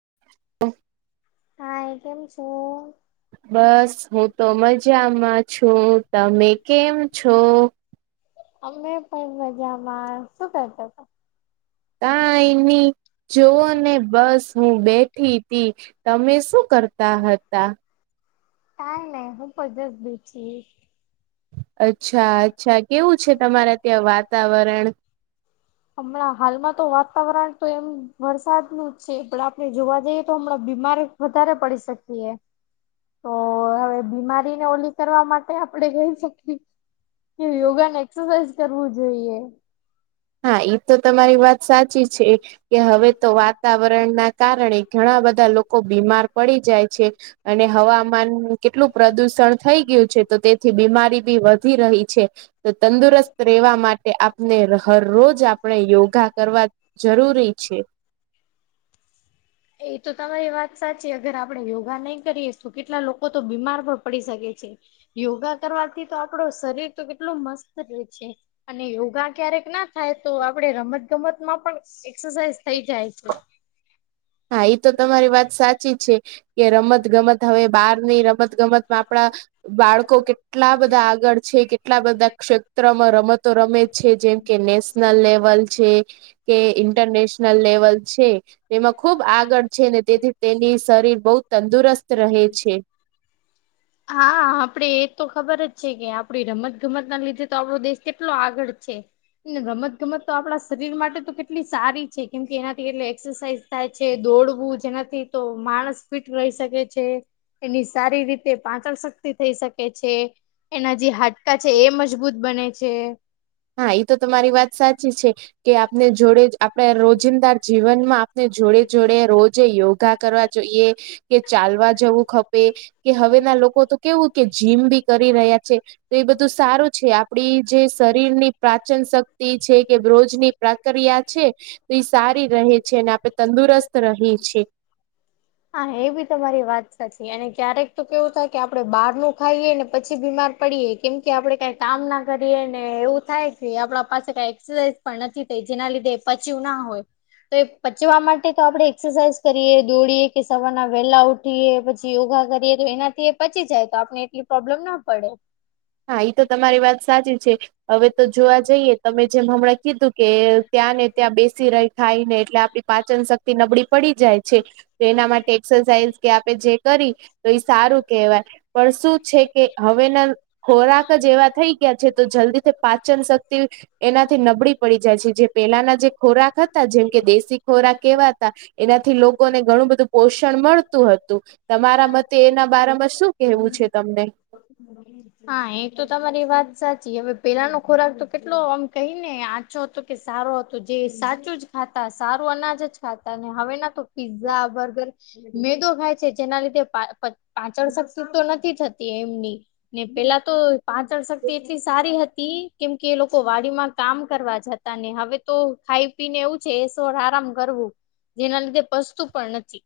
[unintelligible] હાય, કેમ છું? બસ હું તો મજામાં છું, તમે કેમ છો? અમે પણ મજામાં. શું કરતા તા? કાઈ ની. જોવો ને બસ હું બેઠી તી, તમે શું કરતા હતા? કઈ નઈ, હું પણ જસ બેઠી. અચ્છા અચ્છા, કેવું છે તમારા ત્યાં વાતાવરણ? [inaudible] હમણાં હાલમાં તો વાતાવરણ તો એમ વરસાદનું જ છે, એટલે આપણે જોવા જઈએ તો હમણાં બીમાર વધારે પડી શકીએ. તો હવે બીમારીને ઓલી કરવા માટે આપણેે રહી શકીએ. કે યોગા ને એક્સરસાઇઝ કરવું જોઈએ. હા, એ તો તમારી વાત સાચી છે. કે હવે તો વાતાવરણ ના કારણે, ઘણા બધા લોકો બીમાર પડી જાય છે. અને હવામાન કેટલું પ્રદુષણ થઈ ગયું છે, તો તેથી બીમારી બી વધી રહી છે. તો તંદુરસ્ત રહેેવા માટે આપને ર રોજ આપણે યોગા કરવા જરૂરી છે. એ તો તમારી વાત સાચી, અગર આપડે યોગા નહી કરીએ, તો કેટલા લોકોતો બીમાર પણ પડી શકે છે. યોગા કરવાથી તો આપડો શરીર તો કેટલો મસ્ત રે છે. અને યોગા ક્યારેક ના થાય, તો આપડે રમત ગમતમાં પણ એક્સરસાઇઝ થઈ જાય છે. હા, એ તો તમારી વાત સાચી છે. કે રમત ગમત, હવે બાર ની રમત ગમતમાં આપણા બાળકો કેટ ટલા બધા આગળ છે, કેટલા બધા ક્ષેત્રમાં રમતો રમે છે, જેમ કે નેસ નલ લેવલ છે, કે ઇન્ટરનેશનલ લેવલ છે, એમાં ખૂબ આગળ છે, ને તેથી તેની શરીર બહુ તંદુરસ્ત રહે છે. [inaudible] હા, આપડે એ તો ખબર જ છે કે, આપડી રમત ગમત ના લીધે તો આપણો દેશ કેટલો આગળ છે. ને રમત ગમત તો આપડા શરીર માટે તો કેટલી સારી છે, કેમ કે એનાથી એટલે એક્સરસાઇઝ થાય છે, દોડવું જેના તો માણસ ફિટ રહી શકે છે, એની સારી રીતે પાચન શક્તિ થઈ શકે છે. એના જે હાડકા છે એ મજબૂત બને છે. હા, એ તો તમારી વાત સાચી છે. કે આપને જોડેજ, આપડે રોજિંદાર જીવન માં આપને જોડે જોડે રોજે યોગા કરવા જોઈએ કે ચાલવા જવું ખપે, કે હવે ના લોકો તો કેવું કે જીમ બી કરી રહ્યા છે. તો એ બધું સારું છે, આપડીજે સ રીર ની પ્રાચન શક્તિ છે, કે બ્રોજ ની પ્રક્રિયા છે. ઇ સારી રહે છે, અને આપડણે તંદુરસ્ત રહી છીએ. હા, એ બી તમારી વાત સાચી, અને ક્યારેક તો કેવું થાય કે આપડે બહાર નું ખાઈએ, ને પછી બીમાર પડીએ. કેમ કે આપડે કઈ કામ ના કરીએ, ને એવું થાય કે આપણા પાસે કઈ એક્સરસાઇઝ પણ નથી થઈ, જેના લીધે એ પચ્યું ના હોય. એ પચવા માટે તો આપડે એક્સરસાઇઝ કરીએ, દોડીએ. કે સવારના વેલા ઉઠીએ, પછી યોગા કરીએ, તો એનાથી એ પચી જાય, તો આપને એટલી પ્રોબ્લેમ ના પડે. હા, એઈ તો તમારી વાત સાચી છે. હવે તો જોવા જઈએ, તમે જેમ હમણાં કીધું કે, ત્યાં ને ત્યાં બેસી રહી થાય ને એટલે આપ પાચન શક્તિ નબળી પડી જાય છે. તો એના માટે એક્સરસાઇઝ કે આપે જે કરી તો એ સારું કેહેવાય પણ શું છે કે હવેના ખોરાક જ એવા થઈ ગયા છે તો જલ્દીથી પા પાચન શક્તિ એનાથી નબળી પડી જાય છે જે પહેલાના જે ખોરાક હતા જેમ કે દેશી ખોરાક કેવા હતા એનાથી લોકોને ઘણું બધું પોષણ મળતું હતું તમારા મતે એના બારમાં શું કેવું છે તમને હા એ તો તમારી વાત સાચી હવે પેલાનો ખોરાક તો કેટલો આમ કહી ને આચો હતો કે સારો હતો જે સાચું જ ખાતા સારું અનાજ જ ખાતા ને હવે ના તો પીઝા બર્ગર મેદો ખાય છે. જેના લીધે પાચળ શક્તિ તો નથી થતી એમની ને પેલા તો પાચળ શક્તિ એટલી સારી હતી કેમ કે એ લોકો વાડીમાં કામ કરવા જતા ને હવે તો ખાઈ પીને એવું જ છે સોર [unintelligible] આરામ કરવું જેના લીધે પચતું પણ નથી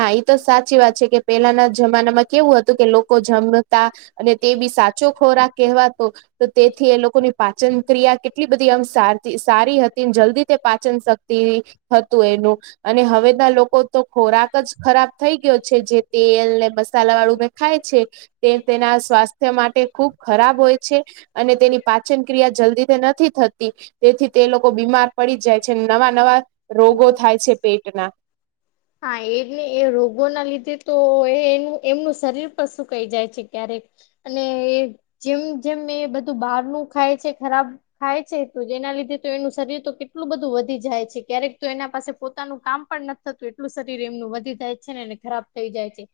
હા એ તો સાચી વાત છે કે પેલાના જમાનામાં કેવું હતું કે લોકો જમતા અને તે બી સાચો ખોરાક કહેવાતો તો તેથી એ લોકોને પાચન ક્રિયા કેટલી બધી આમ સાચી સારી હતી જલ્દી તે પાચન શક્તી હતું એનું. અને હવેના લોકો તો ખોરાક એક જ ખરાબ થઈ ગયો છે જે તેલ ને મસાલા વાળું મેં ખાય છે. તે તેના સ્વાસ્થ્ય માટે ખુબ ખરાબ હોય છે. અને તેની પાચન ક્રિયા જલ્દીથી નથી થતી. તેથી તે લોકો બીમાર પડી જાય છે નવા નવા રોગો થાય છે પેટના હા એને એ રોગોના લીધે તો એ એમનું શરીર પર શું કહી જાય છે ક્યારેક અને જેમ જેમ એ બધું બહારનું ખાય છે ખરાબ ખાય છે તો જેના લીધે તો એનું શરીર તો કેટલું બધું વધી જાય છે ક્યારેક તો એના પાસે પોતાનું કામ પણ નથી થતું એટલું શરીર એમનું વધી જાય છે ને ખરાબ થઈ જાય છે.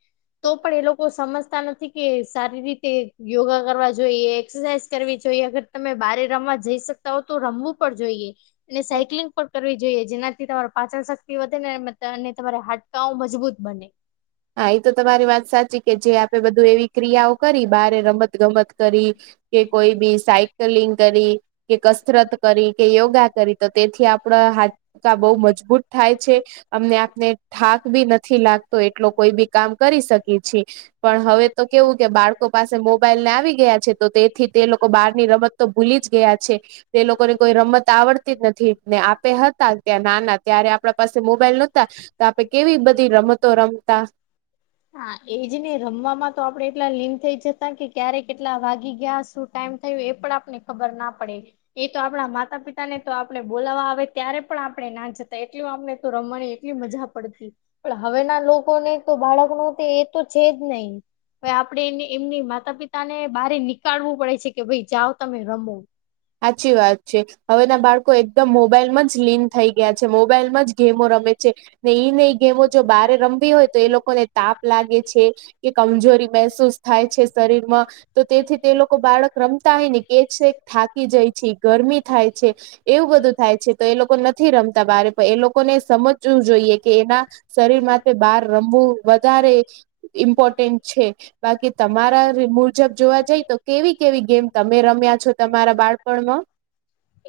તો પણ એ લોકો સમજતા નથી કે સારી રીતે યોગા કરવા જોઈએ એક્સરસાઇઝ કરવી જોઈએ અગર તમે બારે રમવા જઈ શકતા હો તો રમવું પણ જોઈએ. અને સાયક્લિંગ પણ કરવી જોઈએ જેનાથી તમારે પાચન શક્તિ વધે ને અને તમારા હાડકાઓ મજબૂત બને. હા એ તો તમારી વાત સાચી કે જે આપે બધું એવી ક્રિયાઓ કરી બારે રમત ગમત કરી. કે કોઈ બી સાયકલિંગ કરી કે કસરત કરી. કે યોગા કરી તો તેથી આપડા હાથ બહુ મજબૂત થાય છે અમને આપને થાક ભી નથી લાગતો એટલો કોઈ બી કામ કરી શકી છી પણ હવે તો કેવું કે બાળકો પાસે મોબાઈલ ને આવી ગયા છે. તો તેથી તે લોકો બહારની રમતો ભૂલી જ ગયા છે. એ લોકોને કોઈ રમત આવડતી જ નથી ને આપે હતા ત્યાં નાના ત્યારે આપણા પાસે મોબાઈલ નહોતા. તો આપડે કેવી બધી રમતો રમતા હા એજ ને રમવાવામાં તો આપડે એટલા લીન થઈ જતા કે ક્યારે કેટલા વાગતા ત્યાં શું ટાઈમ થયું એ પણ આપને ખબર ના પડે. એ તો આપણા માતા પિતા ને તો આપણે બોલાવા આવે ત્યારે પણ આપણે ના જતા એટલું આપણે તો રમવાની એટલી મજા પડતી પણ હવેના લોકોને તો બાળક એ તો છે જ નહી. આપેડે એ એમની માતા પિતાને બારની કાડવું પડે છે કે ભાઈ જાવ તમે રમો. સાચી વાત છે હવેના બાળકો એકદમ મોબાઈલમાં જ લીન થઈ ગયા છે મોબાઈલમાં જ ગેમો રમે. ને ઈ ન ગેમો જો બહારે રમવી હોય તો એ લોકોને તાપ લાગે છે. કે કમજોરી મહેસૂસ થાય છે શરીરમાં તો તેથી એ લોકો બાળક રમતા હોય ને કેહ થાકી જાય છે, ગરમી થાય છે. એવું બધું થાય છે તો એ લોકો નથી રમતા બારે પણ એ લોકોને સમજવું જોઈએ કે એના શરીર માટે બહાર રમવું વધારે ઇમ્પોર્ટન્ટ છે બાકી તમારા મુજબ જોવા જાય તો કેવી કેવી ગેમ તમે રમ્યા છો તમારા બાળપણમાં. [inaudible] [unintelligible]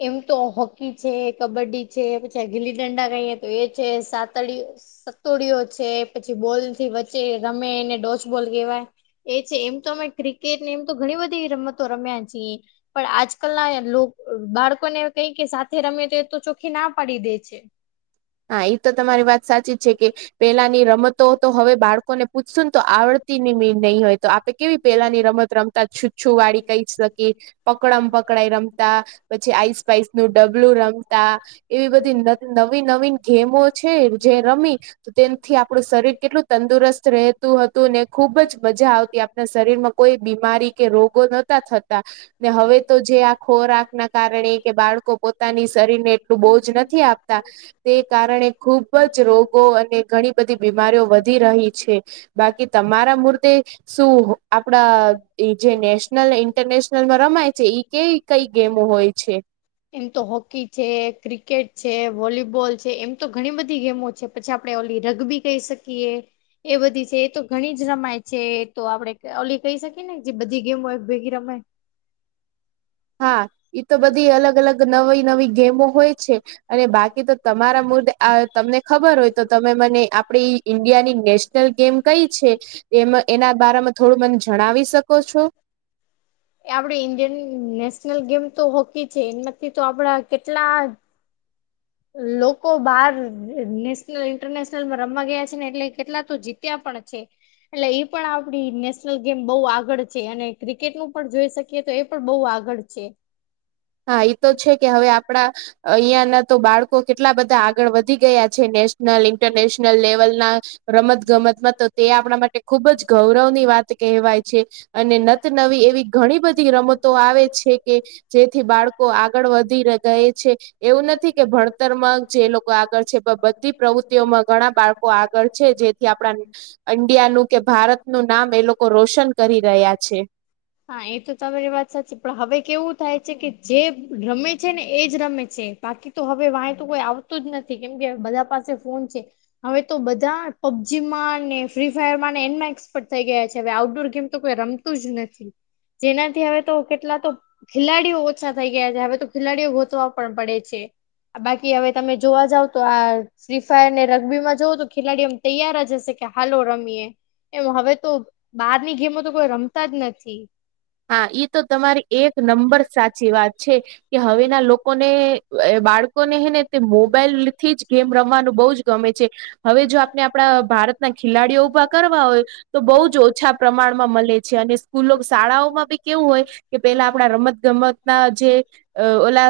એમ તો હોકી છે, કબડ્ડી છે, પછી ગીલી ડંડા કહીએ તો એ છે સાતડીયું સતોડીયો છે પછી બોલથી વચે રમેને ડોચ બોલ કહેવાય. એ છે એમ તો અમે ક્રિકેટને એમ તો ઘણી બધી રમતો રમ્યા છીએ. પણ આજકાલ ના બાળકોને કઈ કે સાથે રમે તો એ તો ચોખ્ખી ના પાડી દે છે. હા એ તો તમારી વાત સાચી જ છે કે પેલા ની રમતો તો હવે બાળકો લોકોને પૂછશ તો આવડતી મી નહી હોય તો આપે કેવી પેલાની રમત રમતા છૂછુ વાળી કહી શકી. પકડમ પકડાય રમતા પછી આઈસ પાઈસ નું ડબલું રમતા એવી બધી ત નવી નવીન ગેમો છે જે રમી તેનથી આપડું શરીર કેટલું તંદુરસ્ત રહેતુ તો ને ખુબ જ મજા આવતી આપણા શરીર માં કોઈ બીમારી કે રોગો નતા થતા ને હવે તો જે આ ખોરાક ના કારણે કે બાળકો પોતાની શરીરને બહુ બોજ નથી આપતા તે કારણે ખુબ જ રોગો અને ઘણી બધી બીમારીઓ વધી રહી છે બાકી તમારા મૂર્તે શું આપડા એ જે નેશનલ ઇન્ટરનેશનલ માં રમાય છે ઈ કેવી કઈ ગેમો હોય છે એમ તો હોકી છે ક્રિકેટ છે વોલીબોલ છે એમ તો ઘણી બધી ગેમો છે પછી આપણે ઓલી રગબી કહી શકીએ એ બધી છે તો ઘણી જ રમાય છે તો આપડે ઓલી કહી શકીએ ને જે બધી ગેમો એક ભેગી રમાય [unintelligible] હા તો બધી અલગ અલગ નવી નવી ગેમો હોય છે અને બાકી તો તમારા મુદ્દે તમને ખબર હોય તો તમે મને આપણે ઈન્ડિયાની નેશનલ ગેમ કઈ છે એ એના બારમાં થોડું મને જણાવી શકો છો આપડે ઈન્ડિયન નેશનલ ગેમ તો હોકી છે એમાંથી તો આપડા કેટલા લોકો બાર નેશનલ ઇન્ટરનેશનલમાં રમવા ગયા છે ને એટલે કેટલા તો જીત્યા પણ છે એટલે એ પણ આપડી નેશનલ ગેમ બઉ આગળ છે અને ક્રિકેટ નું પણ જોઈ શકીએ એ તો એ પણ બહુ આગળ છે હા એ તો છે કે હવે આપણા અહિયાં ના તો બાળકો કેટલા બધા આગળ વધી ગયા છે નેશનલ ઇન્ટરનેશનલ લેવલના રમત ગમતમાં તો તે આપણા માટે ખુબ જ ગૌરવની વાત કહેવાય છે અને નતનવી એવી ઘણી બધી રમતો આવે છે કે જે થી બાળકો આગળ વધી ગયા છે એવું નથી કે ભણતરમાં જે લોકો આગળ છે બધી પ્રવૃત્તિઓમાં ઘણા બાળકો આગળ છે જેથી આપણા ઈન્ડિયાનું કે ભારતનું નામ એ લોકો રોશન કરી રહ્યા છે હા એ તો તમારી વાત સાચી પણ હવે કેવું થાય છે કે જે રમે છે ને એજ રમે છે બાકી તો હવે વાય તો કોઈ આવતું જ નથી કેમ કે બધા પાસે ફોન છે હવે તો બધા પબજી માં ને ફ્રી ફાયર ને એનમાં એક્સપર્ટ થઈ ગયા છે હવે આઉટડોર ગેમ તો કો રમ જ નથી જેનાથી હવે તો કેટલા તો ખેલાડીઓ ઓછા થઈ ગયા છે હવે તો ખેલાડીઓ પડે છે બાકી હવે તમે જોવા જાવ તો આ શ્રીફાયર ને રગ્બી માં જોવો તો ખેલાડી એમ તૈયાર જ હશે કે હાલો રમીએ એમ હવે તો બહારની ગેમો તો કોઈ રમતા જ નથી હા ઈ તો તમારી એક નંબર સાચી વાત છે કે હવેના લોકોને બાળકોને હે ને તે મોબાઈલ થી જ ગેમ રમવાનું બહું જ ગમે છે હવે જો આપણે આપણા ભારતના ખેલાડીઓ ઊભા કરવા હોય તો બહુ જ ઓછા પ્રમાણમાં મળે છે અને સ્કૂલો શાળાઓ કેવું હોય કે પેલા આપણા રમત ગમત ના જે ઓલા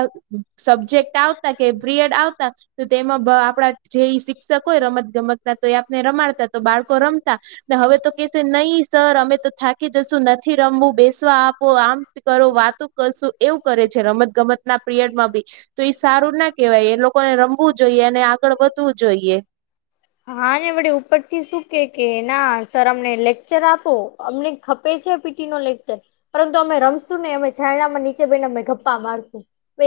સબ્જેક્ટ આવતા કે પરિયડ આવતા તો તેમાં આપડા જે શિક્ષક હોય રમત ગમત ના તો એ આપને રમાડતા તો બાળકો રમતા ને હવે તો કેશે નહી સર અમે તો થાકી જશું નથી રમવું બેસ આપો આમ કરો વાતો કરશું એવું કરે છે રમત ગમત ના પીરિયડમાં બી તો સારું ના કેવાય એ લોકોને રમવું જોઈએ અને આગળ વધવું જોઈએ હા ને વડે ઉપરથી શું કે કે ના સર અમને લેક્ચર આપો અમને ખપે છે પીટી નો લેક્ચર પરંતુ અમે રમશું ને અમે છાયણામાં નીચે બેસી ને અમે ગપ્પા મારશું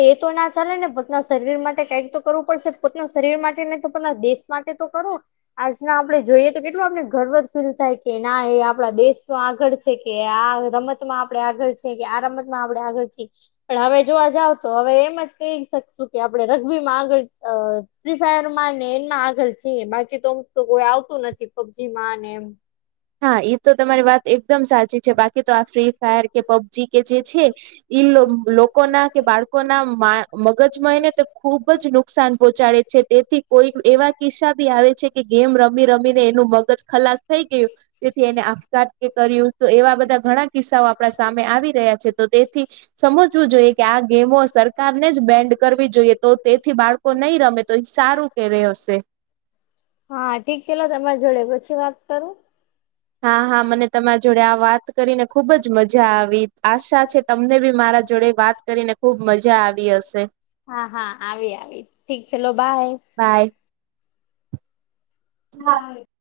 એ તો ના ચાલે ને પોતના શરીર માટે કઈક તો કરવું પડશે પોતના શરીર માટે ને તો પોતના દેશ માટે તો કરો આજના આપડણે જોઈએ તો કેટલું આપને ગર્વર ફીલ થાય કે ના એ આપડા દેશ આગળ કે આ રમતમાં આપણે આગળ છે કે આ રમતમાં આપણે આગળ છીએ પણ હવે જોવા જાવ તો હવે એમ જ કહી શકશું કે આપણે રગ્બીમાં આગળ ફ્રી ફાયર માં ને એનમાં આગળ છીએ બાકી તોક તો કોઈ આવતું નથી પબજી માં ને એમ હા એ તો તમારી વાત એકદમ સાચી છે બાકી તો આ ફ્રી ફાયર કે પબજી કે જે છે ઈ લો લોકો ના કે બાળકોના મા મગજ મયને તો ખુબ જ નુકસાન પહોંચાડે છે તેથી કોઈ એવા કિસ્સા બી આવે છે કે ગેમ રમી રમીને એનું મગજ ખલાસ થઈ ગયું તેથી એને આપખાત કે કર્યું તો એવા બધા ઘણા કિસ્સાઓ આપણા સામે આવી રહ્યા છે તો તે થી સમજવું જોઈએ કે આ ગેમો સર કાર ને જ બેન્ડ કરવી જોઈએ તો તેથી બાળકો નહીં રમે તો એ સારું કે રુ હશે હા ઠીક ચલો તમારી જોડે પછી વાત કરું હા હા મને તમારી જોડે આ વાત કરીને ખુબ જ મજા આવી આશા છે તમને બી મારા જોડે વાત કરીને ખુબ મજા આવી હશે હા હા આવી આવી ઠીક ચલો બાય બાય [inaudible]